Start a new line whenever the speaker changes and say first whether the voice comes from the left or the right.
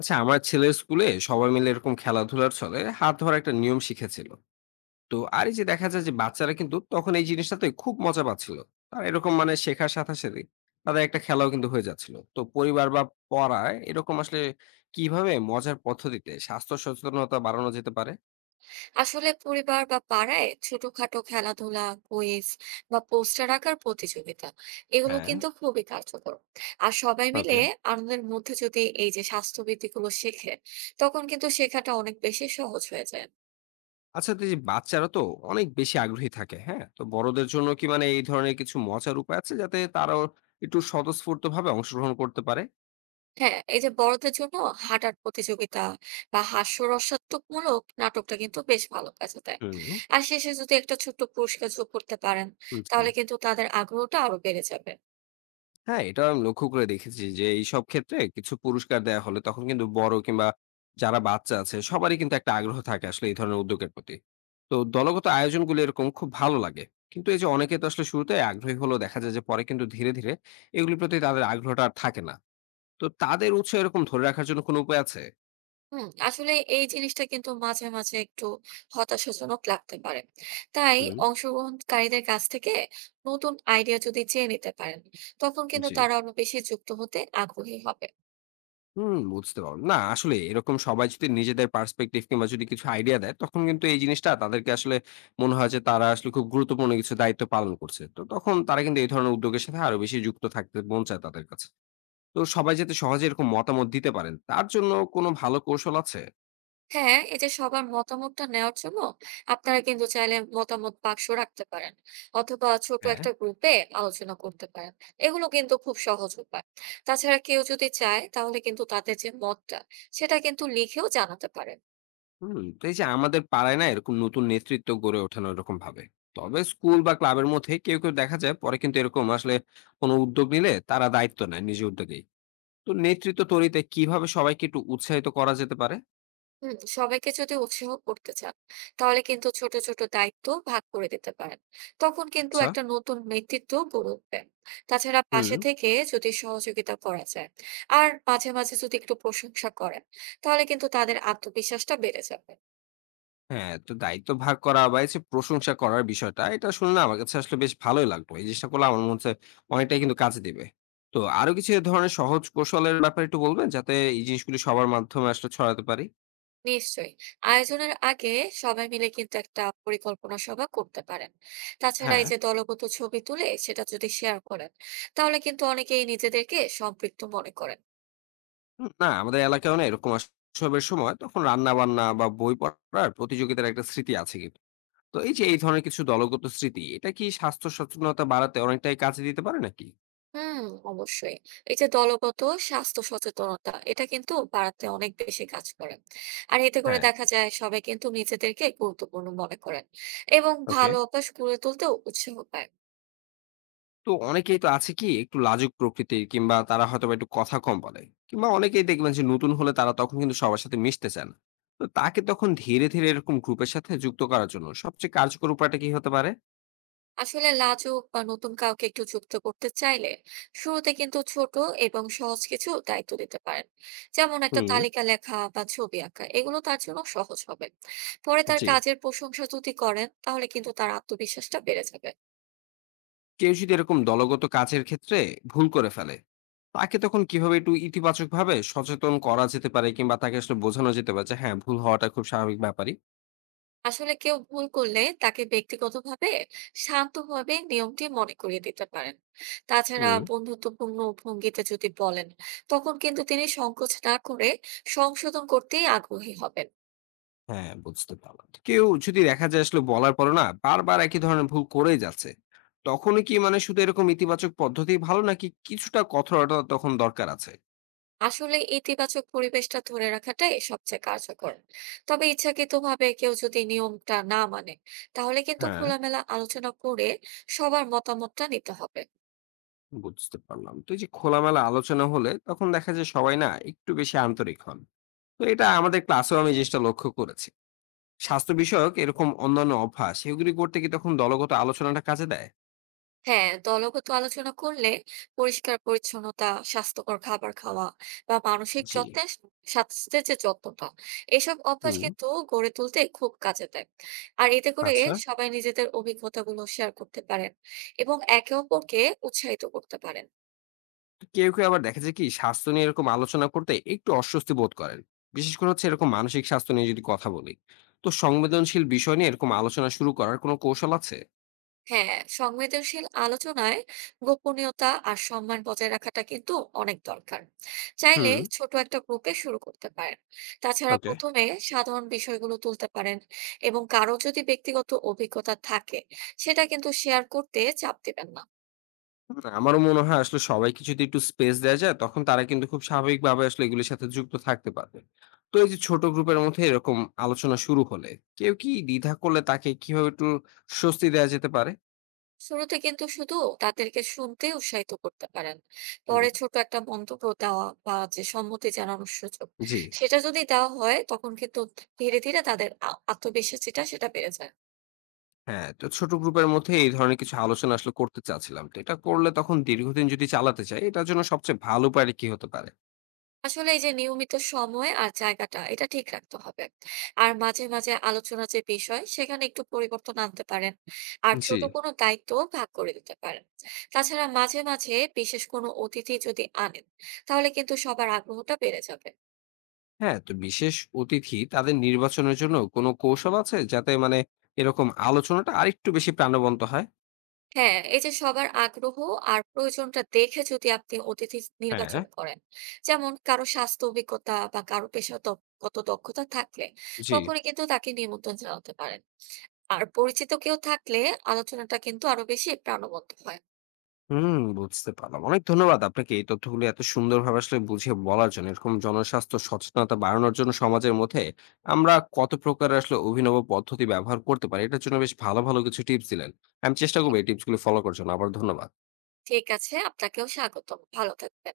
left: আচ্ছা, আমার ছেলের স্কুলে সবাই মিলে এরকম খেলাধুলার চলে হাত ধরা একটা নিয়ম শিখেছিল। তো আর এই যে দেখা যায় যে বাচ্চারা কিন্তু তখন এই জিনিসটাতে খুব মজা পাচ্ছিল। আর এরকম শেখার সাথে সাথে তাদের একটা খেলাও কিন্তু হয়ে যাচ্ছিল। তো পরিবার বা পড়ায় এরকম আসলে কিভাবে মজার পদ্ধতিতে স্বাস্থ্য সচেতনতা বাড়ানো যেতে পারে?
right: আসলে পরিবার বা পাড়ায় ছোটখাটো খেলাধুলা, কুইজ বা পোস্টার আঁকার প্রতিযোগিতা এগুলো
left: হ্যাঁ।
right: কিন্তু খুবই কার্যকর। আর সবাই মিলে
left: ওকে।
right: আনন্দের মধ্যে যদি এই যে স্বাস্থ্যবিধি গুলো শেখে, তখন কিন্তু শেখাটা অনেক বেশি সহজ হয়ে যায়।
left: আচ্ছা, তো এই যে বাচ্চারা তো অনেক বেশি আগ্রহী থাকে। হ্যাঁ, তো বড়দের জন্য কি এই ধরনের কিছু মজার উপায় আছে, যাতে তারাও একটু স্বতঃস্ফূর্ত ভাবে অংশগ্রহণ করতে পারে?
right: হ্যাঁ, এই যে বড়দের জন্য হাঁটার প্রতিযোগিতা বা হাস্যরসাত্মক মূলক নাটকটা কিন্তু বেশ ভালো কাজে দেয়।
left: হুম।
right: আর শেষে যদি একটা ছোট্ট পুরস্কার যোগ করতে পারেন,
left: জি।
right: তাহলে কিন্তু তাদের আগ্রহটা আরো বেড়ে যাবে।
left: হ্যাঁ, এটা আমি লক্ষ্য করে দেখেছি যে এইসব ক্ষেত্রে কিছু পুরস্কার দেয়া হলে তখন কিন্তু বড় কিংবা যারা বাচ্চা আছে সবারই কিন্তু একটা আগ্রহ থাকে আসলে এই ধরনের উদ্যোগের প্রতি। তো দলগত আয়োজনগুলো এরকম খুব ভালো লাগে। কিন্তু এই যে অনেকে তো আসলে শুরুতে আগ্রহী হলেও দেখা যায় যে পরে কিন্তু ধীরে, ধীরে এগুলির প্রতি তাদের আগ্রহটা আর থাকে না। তো তাদের উৎস এরকম ধরে রাখার জন্য কোনো উপায় আছে?
right: আসলে এই জিনিসটা কিন্তু মাঝে মাঝে একটু হতাশাজনক লাগতে পারে। তাই
left: হুম।
right: অংশগ্রহণকারীদের কাছ থেকে নতুন আইডিয়া যদি চেয়ে নিতে পারেন, তখন কিন্তু
left: জি।
right: তারা আরো বেশি যুক্ত হতে আগ্রহী হবে।
left: হুম, বুঝতে পারলাম। না আসলে এরকম সবাই যদি নিজেদের পার্সপেক্টিভ কিংবা যদি কিছু আইডিয়া দেয়, তখন কিন্তু এই জিনিসটা তাদেরকে আসলে মনে হয় যে তারা আসলে খুব গুরুত্বপূর্ণ কিছু দায়িত্ব পালন করছে। তো তখন তারা কিন্তু এই ধরনের উদ্যোগের সাথে আরো বেশি যুক্ত থাকতে মন চায় তাদের কাছে। তো সবাই যাতে সহজে এরকম মতামত দিতে পারেন, তার জন্য কোনো ভালো কৌশল আছে?
right: হ্যাঁ, এই যে সবার মতামতটা নেওয়ার জন্য আপনারা কিন্তু চাইলে মতামত বাক্স রাখতে পারেন, অথবা ছোট
left: হ্যাঁ।
right: একটা গ্রুপে আলোচনা করতে পারেন। এগুলো কিন্তু খুব সহজ উপায়। তাছাড়া কেউ যদি চায় তাহলে কিন্তু তাদের যে মতটা, সেটা কিন্তু লিখেও জানাতে পারে।
left: হুম। তো এই যে আমাদের পাড়ায় না এরকম নতুন নেতৃত্ব গড়ে ওঠানো এরকম ভাবে। তবে স্কুল বা ক্লাবের মধ্যে কেউ, কেউ দেখা যায় পরে কিন্তু এরকম আসলে কোনো উদ্যোগ নিলে তারা দায়িত্ব নেয় নিজের উদ্যোগেই। তো নেতৃত্ব তৈরিতে কিভাবে সবাইকে একটু উৎসাহিত করা যেতে পারে?
right: সবাইকে যদি উৎসাহ করতে চান, তাহলে কিন্তু ছোট ছোট দায়িত্ব ভাগ করে দিতে পারেন। তখন কিন্তু
left: আচ্ছা।
right: একটা নতুন নেতৃত্ব গড়ে উঠবে। তাছাড়া
left: হুম।
right: পাশে থেকে যদি সহযোগিতা করা যায়, আর মাঝে মাঝে যদি একটু প্রশংসা করেন, তাহলে কিন্তু তাদের আত্মবিশ্বাসটা বেড়ে যাবে।
left: হ্যাঁ, তো দায়িত্ব ভাগ করা বা এই যে প্রশংসা করার বিষয়টা, এটা শুনে না আমার কাছে আসলে বেশ ভালোই লাগলো। এই জিনিসটা করলে আমার মনে হচ্ছে অনেকটাই কিন্তু কাজে দিবে। তো আরো কিছু এ ধরনের সহজ কৌশলের ব্যাপারে একটু বলবেন? যাতে এই জিনিসগুলি সবার মাধ্যমে আসলে ছড়াতে পারি।
right: নিশ্চয়ই। আয়োজনের আগে সবাই মিলে কিন্তু একটা পরিকল্পনা সভা করতে পারেন। তাছাড়া
left: হ্যাঁ।
right: এই যে দলগত ছবি তুলে সেটা যদি শেয়ার করেন, তাহলে কিন্তু অনেকেই নিজেদেরকে সম্পৃক্ত মনে করেন।
left: হুম, না আমাদের এলাকায়ও না এরকম উৎসবের সময় তখন রান্নাবান্না বা বই পড়ার প্রতিযোগিতার একটা স্মৃতি আছে কিন্তু। তো এই যে এই ধরনের কিছু দলগত স্মৃতি, এটা কি স্বাস্থ্য সচেতনতা বাড়াতে অনেকটাই কাজে দিতে পারে নাকি?
right: হুম, অবশ্যই। এই যে দলগত স্বাস্থ্য সচেতনতা, এটা কিন্তু বাড়াতে অনেক বেশি কাজ করে। আর এতে করে
left: হ্যাঁ।
right: দেখা যায় সবাই কিন্তু নিজেদেরকে গুরুত্বপূর্ণ মনে করেন এবং
left: ওকে।
right: ভালো অভ্যাস গড়ে তুলতেও উৎসাহ পায়।
left: তো অনেকেই তো আছে কি একটু লাজুক প্রকৃতির, কিংবা তারা হয়তো বা একটু কথা কম বলে, কিংবা অনেকেই দেখবেন যে নতুন হলে তারা তখন কিন্তু সবার সাথে মিশতে চান। তো তাকে তখন ধীরে ধীরে এরকম গ্রুপের সাথে যুক্ত করার জন্য সবচেয়ে কার্যকর উপায়টা কি হতে পারে?
right: আসলে লাজুক বা নতুন কাউকে একটু যুক্ত করতে চাইলে শুরুতে কিন্তু ছোট এবং সহজ কিছু দায়িত্ব দিতে পারেন। যেমন একটা
left: হুম।
right: তালিকা লেখা বা ছবি আঁকা, এগুলো তার জন্য সহজ হবে। পরে তার
left: জি।
right: কাজের প্রশংসা যদি করেন, তাহলে কিন্তু তার আত্মবিশ্বাসটা বেড়ে যাবে।
left: কেউ যদি এরকম দলগত কাজের ক্ষেত্রে ভুল করে ফেলে, তাকে তখন কিভাবে একটু ইতিবাচক ভাবে সচেতন করা যেতে পারে, কিংবা তাকে আসলে বোঝানো যেতে পারে যে হ্যাঁ, ভুল হওয়াটা খুব স্বাভাবিক ব্যাপারই?
right: আসলে কেউ ভুল করলে তাকে ব্যক্তিগতভাবে শান্তভাবে নিয়মটি মনে করিয়ে দিতে পারেন। তাছাড়া বন্ধুত্বপূর্ণ ভঙ্গিতে যদি বলেন, তখন কিন্তু তিনি সংকোচ না করে সংশোধন করতেই আগ্রহী হবেন।
left: হ্যাঁ, বুঝতে পারলাম। কেউ যদি দেখা যায় আসলে বলার পরও না বারবার একই ধরনের ভুল করেই যাচ্ছে, তখনই কি শুধু এরকম ইতিবাচক পদ্ধতি ভালো, নাকি কিছুটা কঠোরতা তখন দরকার আছে?
right: আসলে ইতিবাচক পরিবেশটা ধরে রাখাটাই সবচেয়ে কার্যকর। তবে ইচ্ছাকৃতভাবে কেউ যদি নিয়মটা না মানে, তাহলে কিন্তু
left: হ্যাঁ।
right: খোলামেলা আলোচনা করে সবার মতামতটা নিতে হবে।
left: বুঝতে পারলাম। তো এই যে খোলামেলা আলোচনা হলে তখন দেখা যায় সবাই না একটু বেশি আন্তরিক হন। তো এটা আমাদের ক্লাসেও আমি জিনিসটা লক্ষ্য করেছি। স্বাস্থ্য বিষয়ক এরকম অন্যান্য অভ্যাস এগুলি করতে কি তখন দলগত আলোচনাটা কাজে দেয়?
right: হ্যাঁ, দলগত আলোচনা করলে পরিষ্কার পরিচ্ছন্নতা, স্বাস্থ্যকর খাবার খাওয়া বা মানসিক
left: জি।
right: যত্নে স্বাস্থ্যের যে যত্নটা, এসব অভ্যাস
left: হুম।
right: কিন্তু গড়ে তুলতে খুব কাজে দেয়। আর এতে করে
left: আচ্ছা।
right: সবাই নিজেদের অভিজ্ঞতাগুলো শেয়ার করতে পারেন এবং একে অপরকে উৎসাহিত করতে পারেন।
left: কেউ, কেউ আবার দেখা যায় কি স্বাস্থ্য নিয়ে এরকম আলোচনা করতে একটু অস্বস্তি বোধ করেন। বিশেষ করে হচ্ছে এরকম মানসিক স্বাস্থ্য নিয়ে যদি কথা বলি। তো সংবেদনশীল বিষয় নিয়ে এরকম আলোচনা শুরু করার কোনো কৌশল আছে?
right: হ্যাঁ, সংবেদনশীল আলোচনায় গোপনীয়তা আর সম্মান বজায় রাখাটা কিন্তু অনেক দরকার। চাইলে
left: হুম।
right: ছোট একটা গ্রুপে শুরু করতে পারেন। তাছাড়া
left: ওকে।
right: প্রথমে সাধারণ বিষয়গুলো তুলতে পারেন, এবং কারো যদি ব্যক্তিগত অভিজ্ঞতা থাকে, সেটা কিন্তু শেয়ার করতে চাপ দিবেন না।
left: হুম, আমারও মনে হয় আসলে সবাইকে যদি একটু স্পেস দেয়া যায় তখন তারা কিন্তু খুব স্বাভাবিকভাবে আসলে এগুলির সাথে যুক্ত থাকতে পারবে। তো এই যে ছোট গ্রুপের মধ্যে এরকম আলোচনা শুরু হলে, কেউ কি দ্বিধা করলে তাকে কিভাবে একটু স্বস্তি দেয়া যেতে পারে?
right: শুরুতে কিন্তু শুধু তাদেরকে শুনতে উৎসাহিত করতে পারেন।
left: হুম।
right: পরে ছোট একটা মন্তব্য দেওয়া বা যে সম্মতি জানানোর সুযোগ
left: জি।
right: সেটা যদি দেওয়া হয়, তখন কিন্তু ধীরে ধীরে তাদের আত্মবিশ্বাস যেটা সেটা বেড়ে যায়।
left: হ্যাঁ, তো ছোট গ্রুপের মধ্যে এই ধরনের কিছু আলোচনা আসলে করতে চাচ্ছিলাম। তো এটা করলে তখন দীর্ঘদিন যদি চালাতে চাই, এটার জন্য সবচেয়ে ভালো উপায়টা কি হতে পারে?
right: আসলে এই যে নিয়মিত সময় আর জায়গাটা এটা ঠিক রাখতে হবে। আর মাঝে মাঝে আলোচনা যে বিষয় সেখানে একটু পরিবর্তন আনতে পারেন, আর
left: জি।
right: ছোট কোনো দায়িত্ব ভাগ করে দিতে পারেন। তাছাড়া মাঝে মাঝে বিশেষ কোনো অতিথি যদি আনেন, তাহলে কিন্তু সবার আগ্রহটা বেড়ে যাবে।
left: হ্যাঁ, তো বিশেষ অতিথি তাদের নির্বাচনের জন্য কোনো কৌশল আছে? যাতে এরকম আলোচনাটা আরেকটু বেশি প্রাণবন্ত হয়?
right: হ্যাঁ, এই যে সবার আগ্রহ আর প্রয়োজনটা দেখে যদি আপনি অতিথি
left: হ্যাঁ।
right: নির্বাচন করেন, যেমন কারো স্বাস্থ্য অভিজ্ঞতা বা কারো পেশাগত দক্ষতা থাকলে,
left: জি।
right: তখনই কিন্তু তাকে নিমন্ত্রণ জানাতে পারেন। আর পরিচিত কেউ থাকলে আলোচনাটা কিন্তু আরো বেশি প্রাণবন্ত হয়।
left: হুম, বুঝতে পারলাম। অনেক ধন্যবাদ আপনাকে এই তথ্যগুলো এত সুন্দরভাবে আসলে বুঝিয়ে বলার জন্য। এরকম জনস্বাস্থ্য সচেতনতা বাড়ানোর জন্য সমাজের মধ্যে আমরা কত প্রকার আসলে অভিনব পদ্ধতি ব্যবহার করতে পারি, এটার জন্য বেশ ভালো, ভালো কিছু টিপস দিলেন। আমি চেষ্টা করব এই টিপসগুলো ফলো করার জন্য। আবার ধন্যবাদ।
right: ঠিক আছে, আপনাকেও স্বাগতম, ভালো থাকবেন।